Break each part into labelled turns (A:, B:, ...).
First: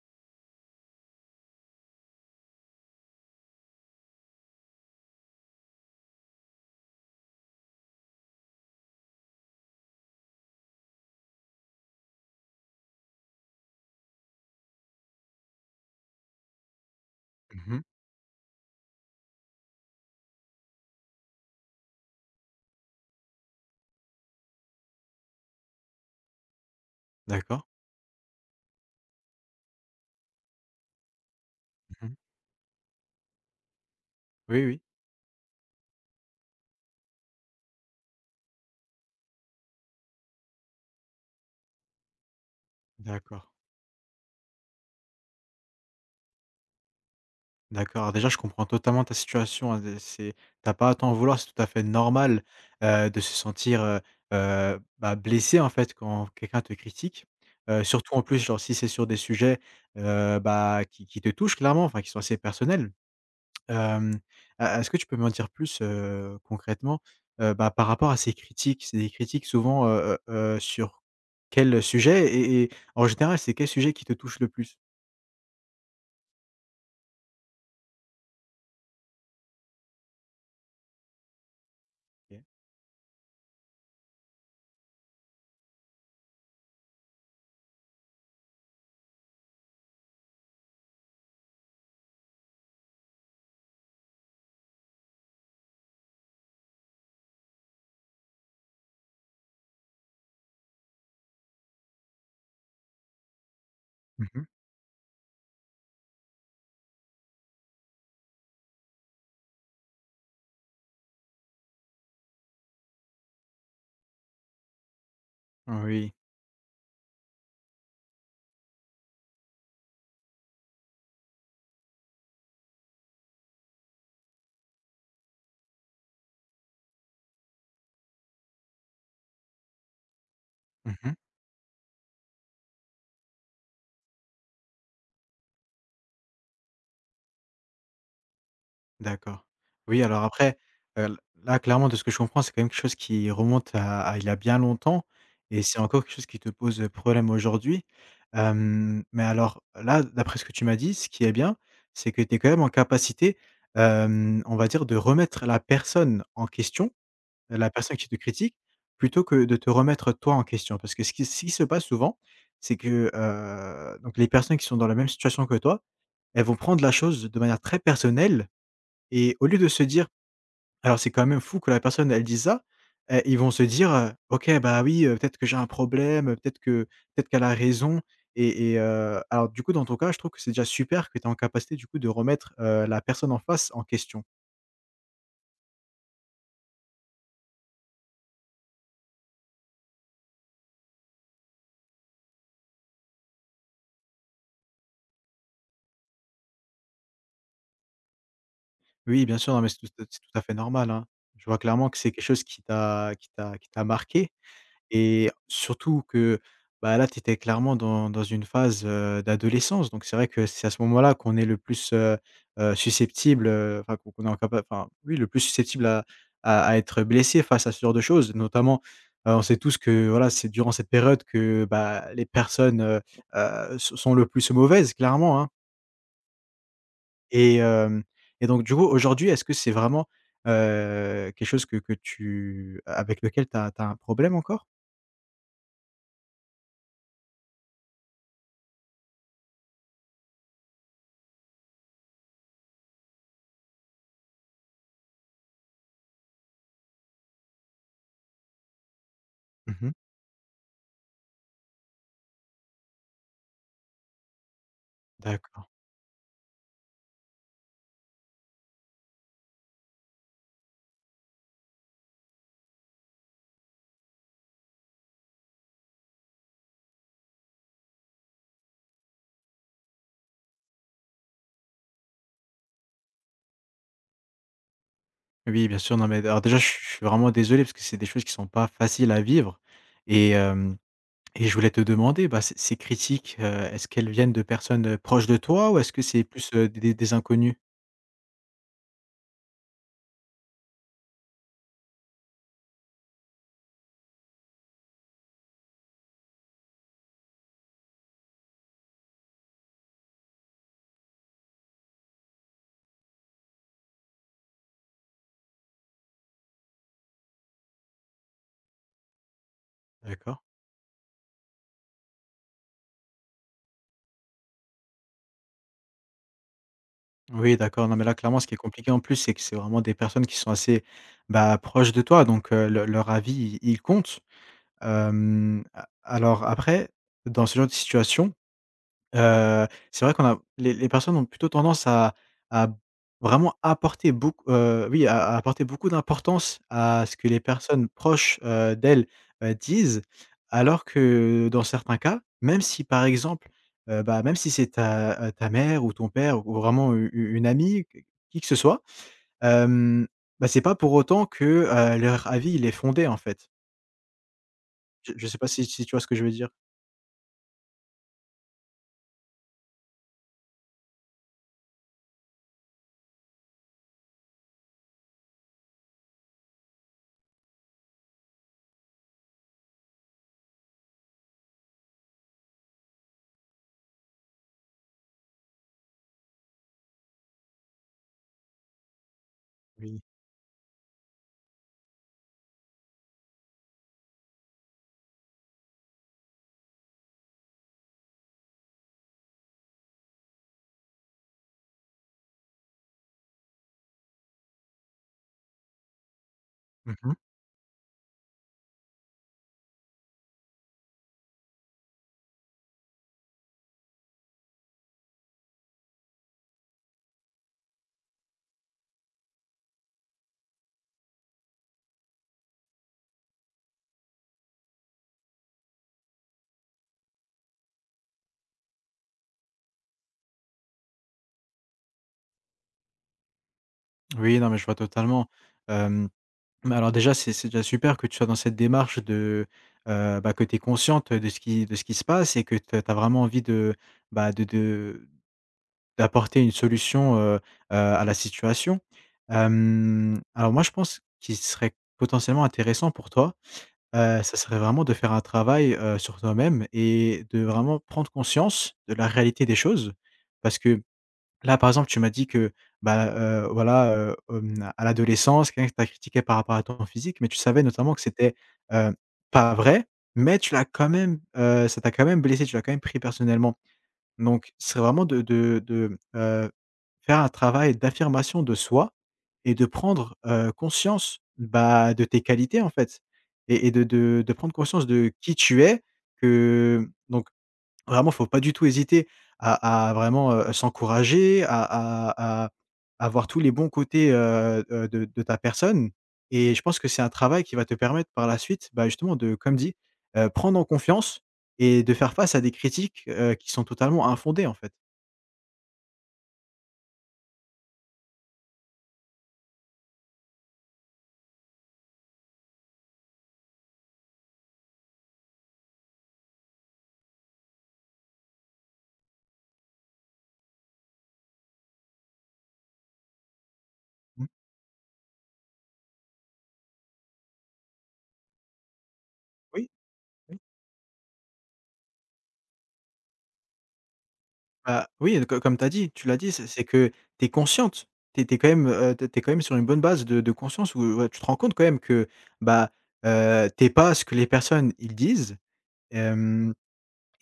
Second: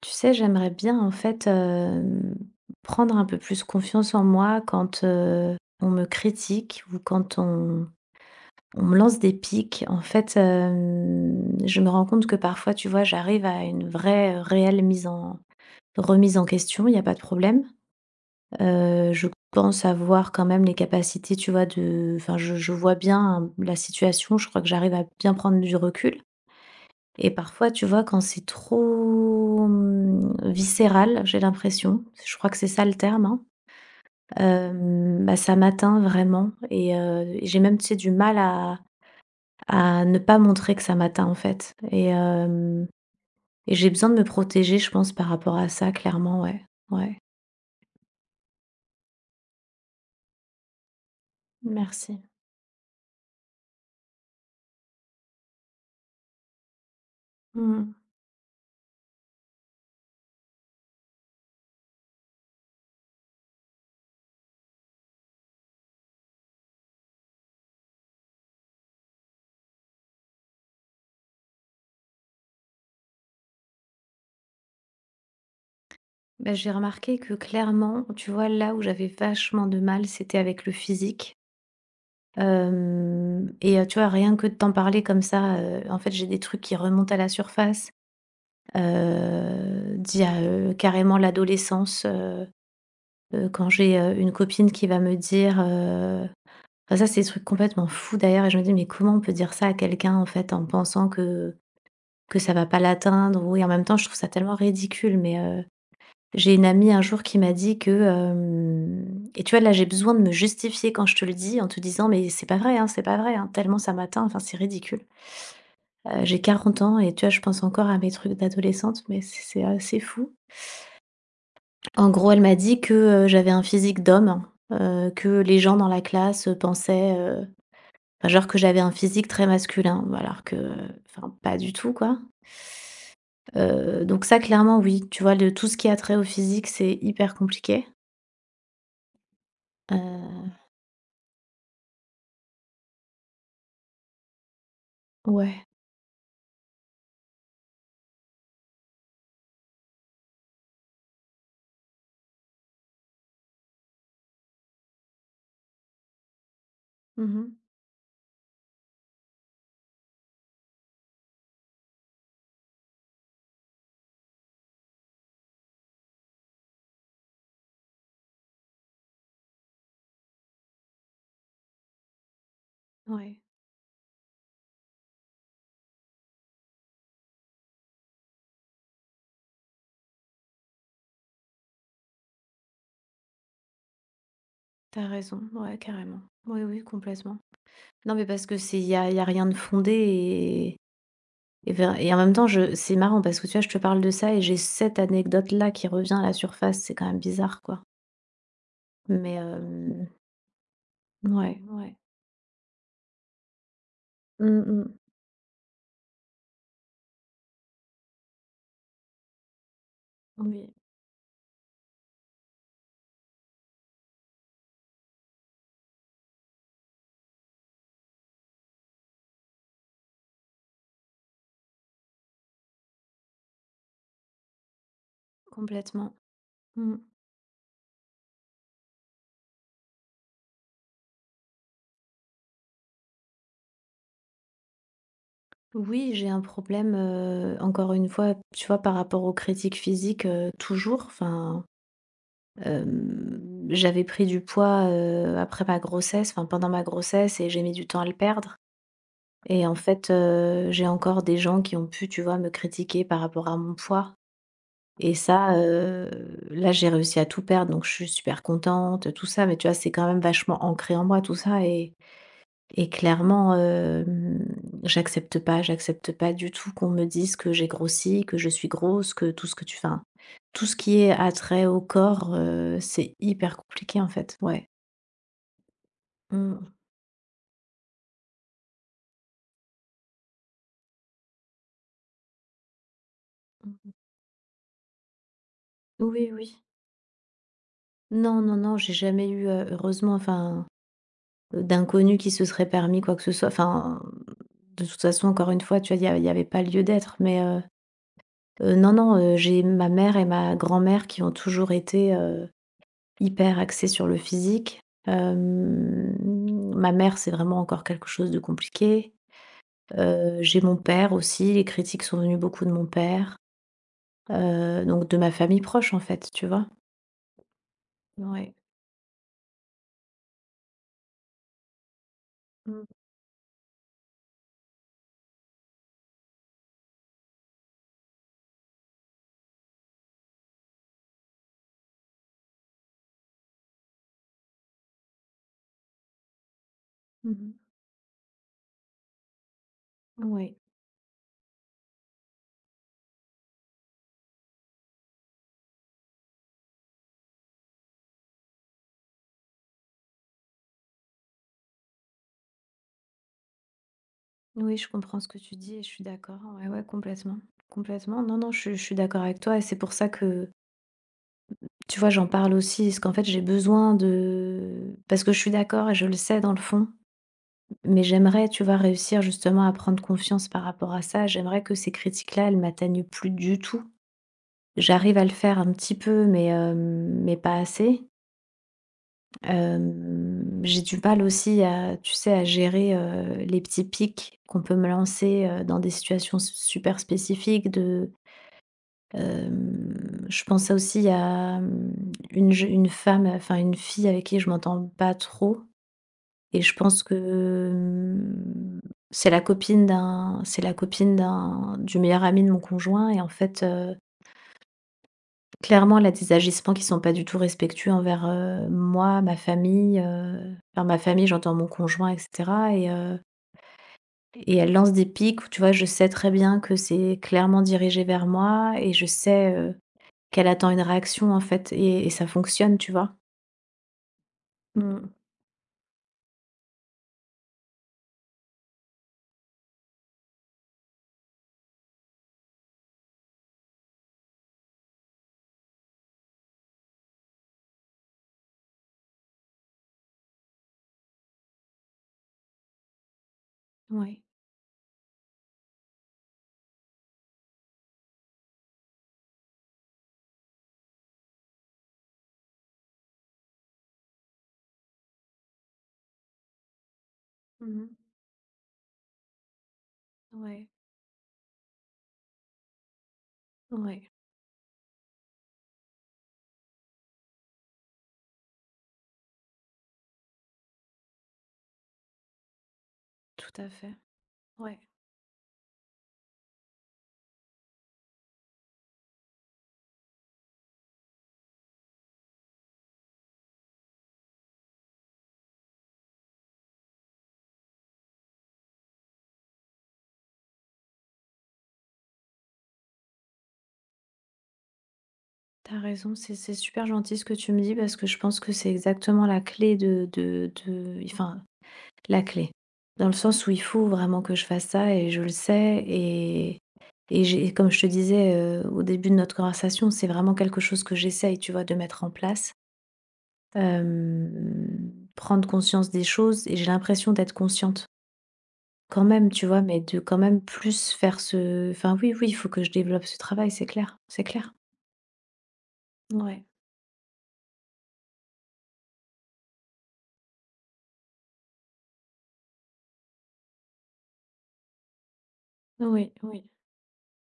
A: Tu sais, j'aimerais bien en fait, prendre un peu plus confiance en moi quand, on me critique ou quand on me lance des piques. En fait, je me rends compte que parfois, tu vois, j'arrive à une vraie, réelle mise en remise en question, il n'y a pas de problème.
B: Mmh mh.
A: Je pense avoir quand même les capacités, tu vois, de enfin, je vois bien hein, la situation, je crois que j'arrive à bien prendre du recul. Et
B: D'accord.
A: parfois, tu vois, quand c'est trop, viscéral, j'ai l'impression,
B: Mmh mh.
A: je crois que c'est ça le terme, hein,
B: Oui, oui.
A: bah, ça m'atteint vraiment et j'ai même, tu sais, du mal à ne pas montrer que ça m'atteint, en fait et hem
B: D'accord.
A: et j'ai besoin de me protéger, je pense, par rapport à ça, clairement, ouais. Ouais.
B: D'accord. Alors déjà, je comprends totalement ta situation, hein, de c'est tu as pas à t'en vouloir, c'est tout à fait
A: Merci.
B: normal, de se sentir, bah, blessé, en fait, quand quelqu'un te critique.
A: Mmh.
B: Surtout, en plus, genre, si c'est sur des sujets, bah, qui te touchent clairement, enfin, qui sont assez personnels. Hem, e Est-ce que tu peux m'en dire plus, concrètement, bah, par rapport à ces critiques? C'est des critiques souvent, sur quel sujet? Et en général, c'est quel sujet qui te touche le plus?
A: Bah, j'ai remarqué que, clairement, tu vois, là où j'avais vachement de mal, c'était avec le physique.
B: OK.
A: Hem et tu vois, rien que de t'en parler comme ça, en fait, j'ai des trucs qui remontent à la surface, d'il y a, carrément l'adolescence, quand j'ai, une copine qui va me dire, enfin ça, c'est des trucs complètement fous d'ailleurs et je me dis: «Mais comment on peut dire ça à quelqu'un, en fait, en pensant que ça va pas l'atteindre?» ou et en même temps, je trouve ça
B: Mmh.
A: tellement ridicule mais j'ai une amie un jour qui m'a dit que, hem et tu vois, là, j'ai besoin de me justifier quand je te le dis en te disant: «Mais c'est pas vrai, hein, c'est pas vrai, hein», tellement ça m'atteint, enfin, c'est ridicule.
B: Oui.
A: J'ai 40 ans et tu vois, je pense encore à mes trucs d'adolescente, mais c'est assez fou. En gros, elle m'a dit que, j'avais un physique d'homme, que les gens dans la classe, pensaient, enfin, genre que j'avais un physique très masculin, bah, alors que,
B: Mmh.
A: enfin, pas du tout, quoi. Donc ça, clairement, oui, tu vois, le tout ce qui a trait au physique, c'est hyper compliqué.
B: D'accord. Oui, alors
A: Heu,
B: après, heu, là, clairement, de ce que je comprends, c'est quand même quelque chose qui remonte à il y a bien longtemps, et
A: ouais.
B: c'est encore quelque chose qui te pose problème aujourd'hui. Mais alors là, d'après ce que tu m'as dit, ce qui est bien, c'est que tu es quand même en capacité, on va dire, de remettre la personne en question,
A: Mmh.
B: la personne qui te critique, plutôt que de te remettre toi en question. Parce que ce qui se passe souvent, c'est que, donc les personnes qui sont dans la même situation que toi elles vont prendre la chose de manière très personnelle, et au lieu de se dire: «Alors c'est quand même fou que la personne elle dise ça», ils
A: Ouais,
B: vont se dire, «OK, bah, oui, peut-être que j'ai un problème, peut-être qu'elle a raison». Alors du coup dans ton cas, je trouve que c'est déjà super que tu es en capacité du coup de remettre, la personne en face en question.
A: t'as raison. Ouais, carrément. Oui, oui, complètement. Non, mais parce que c'est il y a rien de fondé et ver et en même temps, je c'est marrant parce que tu vois, je te parle de ça et j'ai cette anecdote-là qui revient à la surface. C'est quand même bizarre, quoi.
B: Oui,
A: Mais,
B: bien sûr, non mais c'est tout à fait normal, hein. Je vois
A: ouais,
B: clairement
A: ouais.
B: que c'est quelque chose qui t'a marqué.
A: Mmh mh.
B: Et surtout que, bah, là, tu étais clairement dans une phase, d'adolescence, donc c'est vrai que c'est à
A: Oui,
B: ce moment-là qu'on est le plus, susceptible, enfin qu'on est en capa enfin, oui, le plus susceptible à être blessé face à ce genre de choses. Notamment, on sait tous que, voilà, c'est durant cette période que, bah, les personnes, se sont le plus mauvaises, clairement, hein.
A: complètement. Mmh.
B: Et hem et donc du coup, aujourd'hui, est-ce que c'est vraiment, quelque chose que tu avec lequel tu as un problème encore?
A: Oui, j'ai un problème, encore une fois, tu vois, par rapport aux critiques physiques, toujours, enfin. Hem, j'avais pris du poids, après ma grossesse, enfin pendant ma grossesse et j'ai mis du temps à le perdre et en
B: Mmh.
A: fait, j'ai encore des gens qui ont pu, tu vois, me critiquer par rapport à mon poids et ça,
B: D'accord.
A: là, j'ai réussi à tout perdre donc je suis super contente, tout ça, mais tu vois, c'est quand même vachement ancré en moi tout ça et clairement, j'accepte pas du tout qu'on me dise que j'ai grossi, que je suis grosse, que tout ce que tu enfin, tout ce qui est attrait au corps, c'est hyper compliqué, en fait. Ouais.
B: Oui, bien sûr, non mais alors déjà,
A: Mmh.
B: je suis vraiment désolé parce que c'est des choses qui sont pas faciles à vivre. et Et je voulais te demander, bah, ces critiques, est-ce qu'elles viennent de personnes, proches de toi, ou est-ce que c'est
A: Oui,
B: plus,
A: oui.
B: des inconnus?
A: Non, non, non, j'ai jamais eu, heureusement, enfin, d'inconnus qui se seraient permis quoi que ce soit. Enfin, de toute façon, encore une fois, tu vois, il y avait pas lieu d'être, mais non, non, j'ai ma mère et ma grand-mère qui ont toujours été, hyper axée sur le physique. Hem, ma mère, c'est vraiment encore quelque chose de compliqué. Heu,
B: D'accord.
A: j'ai mon père aussi, les critiques sont venues beaucoup de mon père, donc de ma famille proche, en fait, tu vois?
B: Oui, d'accord, non mais là, clairement, ce qui
A: Ouais.
B: est compliqué en plus, c'est que c'est vraiment des personnes qui sont assez, bah, proches de toi donc le
A: Mmh.
B: leur avis, il compte. Hem, a Alors après, dans ce genre de situation, c'est vrai qu'on a les personnes ont plutôt tendance à à vraiment apporter beaucoup, à apporter beaucoup d'importance à ce que les
A: Mmh.
B: personnes proches, d'elles, disent.
A: Oui.
B: Alors que dans certains cas, même si par exemple, bah, même si c'est ta, ta mère ou ton père, ou vraiment u u une amie, q qui que ce soit, hem, bah, c'est pas pour autant que, leur avis il est fondé, en fait.
A: Oui, je
B: Je
A: comprends
B: je
A: ce que
B: sais pas
A: tu
B: si
A: dis et je
B: tu vois
A: suis
B: ce que je veux
A: d'accord.
B: dire?
A: Ouais, ouais, complètement. Complètement. Non, non, je suis d'accord avec toi et c'est pour ça que, tu vois, j'en parle aussi. Parce qu'en fait, j'ai besoin de parce que je suis d'accord et je le sais dans le fond, mais j'aimerais, tu vois, réussir justement à prendre confiance par rapport à ça. J'aimerais que ces critiques-là, elles m'atteignent plus du tout. J'arrive à le faire un petit peu, mais pas assez.
B: Oui.
A: J'ai du mal aussi à, tu sais, à gérer les petits pics qu'on peut me lancer dans des situations super spécifiques. Euh, je pensais aussi à une femme, enfin une fille avec qui je m'entends pas trop. Et je
B: Mmh
A: pense
B: mh.
A: que, hem, c'est la copine d'un du meilleur ami de mon conjoint et en fait, clairement, elle a des agissements qui sont pas du tout respectueux envers, moi, ma famille, enfin ma famille, j'entends mon conjoint et cetera et elle lance des piques où tu vois, je sais très bien que c'est clairement dirigé vers moi et je sais, qu'elle attend une réaction en fait et ça fonctionne, tu vois?
B: Oui, non mais je vois
A: Mmh.
B: totalement, hem mais alors déjà, c'est déjà super que tu sois dans cette démarche de, bah, que tu es consciente de ce qui se passe et que tu as vraiment envie de, bah, de d'apporter une solution, à la situation. Alors moi, je pense qu'il serait potentiellement intéressant pour toi,
A: Ouais.
B: ça serait vraiment de faire un travail, sur toi-même et de vraiment prendre conscience de la réalité des choses. Parce que là, par exemple, tu m'as dit que, bah, voilà, à l'adolescence, quelqu'un t'a critiqué par rapport à ton physique, mais tu savais
A: Mmh.
B: notamment que c'était, heu, pas vrai, mais tu l'as
A: Ouais.
B: quand même, ça t'a quand même blessé, tu l'as quand même pris personnellement.
A: Ouais.
B: Donc, ce serait vraiment faire un travail d'affirmation de soi et de prendre, conscience, bah, de tes qualités, en fait,
A: Tout
B: et
A: à fait.
B: de prendre
A: Ouais.
B: conscience de qui tu es, que donc vraiment, faut pas du tout hésiter à vraiment, s'encourager, à à voir tous les bons côtés, de ta personne, et je pense que c'est un travail qui va te permettre par la suite, bah, justement de, comme dit, prendre en confiance et de faire face à des critiques, qui sont totalement infondées, en fait.
A: T'as raison, c'est super gentil ce que tu me dis parce que je pense que c'est exactement la clé de enfin, la clé. Dans le sens où il faut vraiment que je fasse ça et je le sais et j'ai comme je te disais, au début de notre conversation, c'est vraiment quelque chose que j'essaye, tu vois, de mettre en place.
B: Mmh.
A: Prendre conscience des choses et j'ai l'impression d'être consciente quand même, tu vois?
B: Oui,
A: Mais de quand
B: oui.
A: même plus faire ce enfin oui, oui, il faut que je développe ce travail, c'est clair, c'est clair.
B: Bah, oui, co comme tu as dit,
A: Ouais.
B: c'est que tu es consciente, tu es quand même, tu es quand même sur une bonne base de conscience où, tu te rends compte quand même que, bah, tu pas ce que les personnes, ils disent.
A: Oui, oui.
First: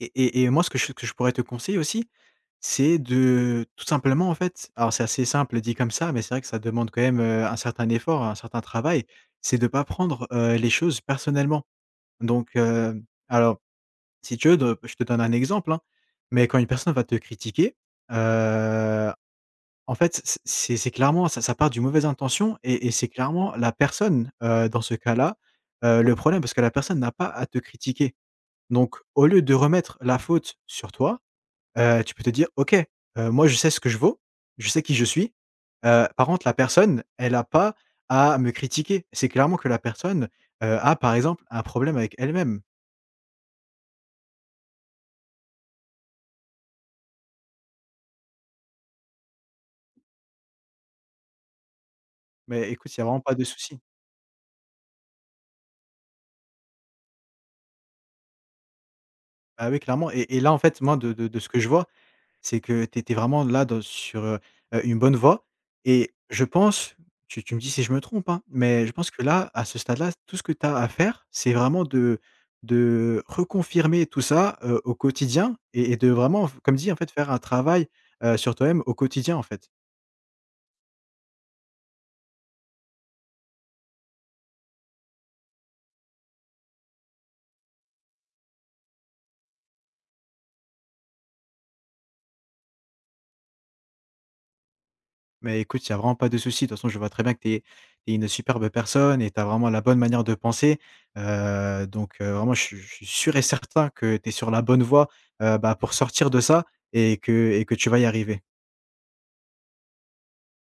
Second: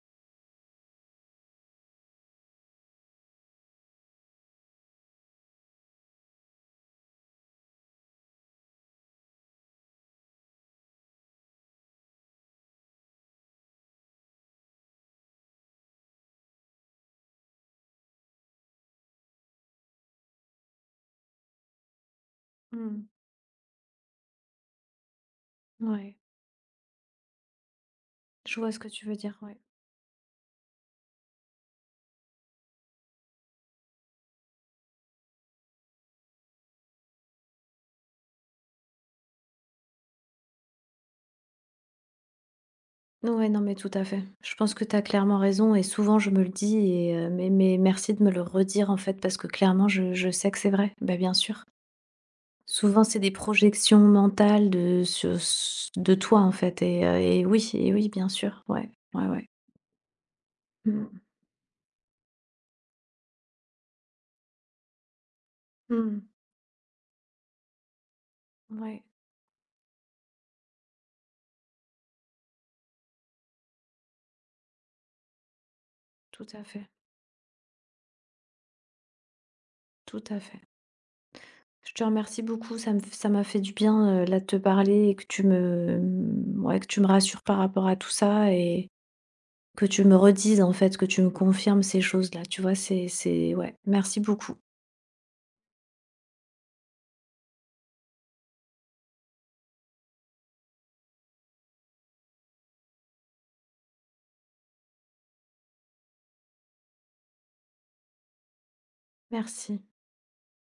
B: Et moi, ce que je pourrais te conseiller aussi, c'est de tout simplement, en fait, alors c'est assez simple dit comme ça, mais c'est vrai que ça demande quand même, un certain effort, un certain travail, c'est de pas prendre, les choses personnellement. Donc, heu, alors Si tu veux, de je te donne un exemple, hein, mais quand une personne va te critiquer, heu, en fait, c'est clairement ça part d'une mauvaise intention, et
A: Mmh.
B: c'est clairement la personne, dans ce cas-là, le
A: Ouais.
B: problème, parce que la personne n'a pas à te critiquer.
A: Je vois ce que
B: Donc
A: tu veux
B: au
A: dire,
B: lieu de
A: ouais.
B: remettre la faute sur toi, tu peux te dire: «OK, moi je sais ce que je vaux, je sais qui je suis». Par contre la personne, elle a pas à me critiquer. C'est clairement que la personne, a par exemple un problème avec elle-même.
A: Ouais, non, mais tout à fait. Je pense que tu as clairement raison et souvent je me le dis et mais merci de me le redire en fait parce que clairement je sais que c'est vrai. Bah, bien sûr.
B: Mais écoute, il y
A: Souvent
B: a
A: c'est
B: vraiment
A: des
B: pas de souci.
A: projections mentales de sur de toi en fait et oui bien sûr. Ouais, ouais, ouais.
B: Bah oui, clairement, et là en fait moi de
A: Mmh.
B: ce que je vois, c'est que tu étais vraiment là dans sur, une bonne voie, et
A: Mmh.
B: je pense, tu me dis si je me trompe, hein, mais je
A: Ouais,
B: pense que là, à ce stade-là, tout ce que tu as à faire, c'est vraiment de reconfirmer tout ça, au quotidien, et de
A: tout
B: vraiment,
A: à
B: comme
A: fait,
B: dit, en fait, faire un travail, sur toi-même au quotidien, en fait.
A: tout à fait. Je te remercie beaucoup, ça m'a fait du bien, là, de te parler et que tu me, ouais, que tu me rassures par rapport à tout ça et que tu me redises en fait, que tu me confirmes ces choses-là, tu vois? C'est ouais, merci beaucoup.
B: Mais écoute, il y a vraiment pas de souci. De toute façon, je vois très bien que tu es une superbe personne et tu as vraiment la bonne manière de penser. Vraiment, je suis sûr et certain que tu es sur la bonne voie, bah, pour sortir de ça, et que tu vas y arriver.
A: Merci.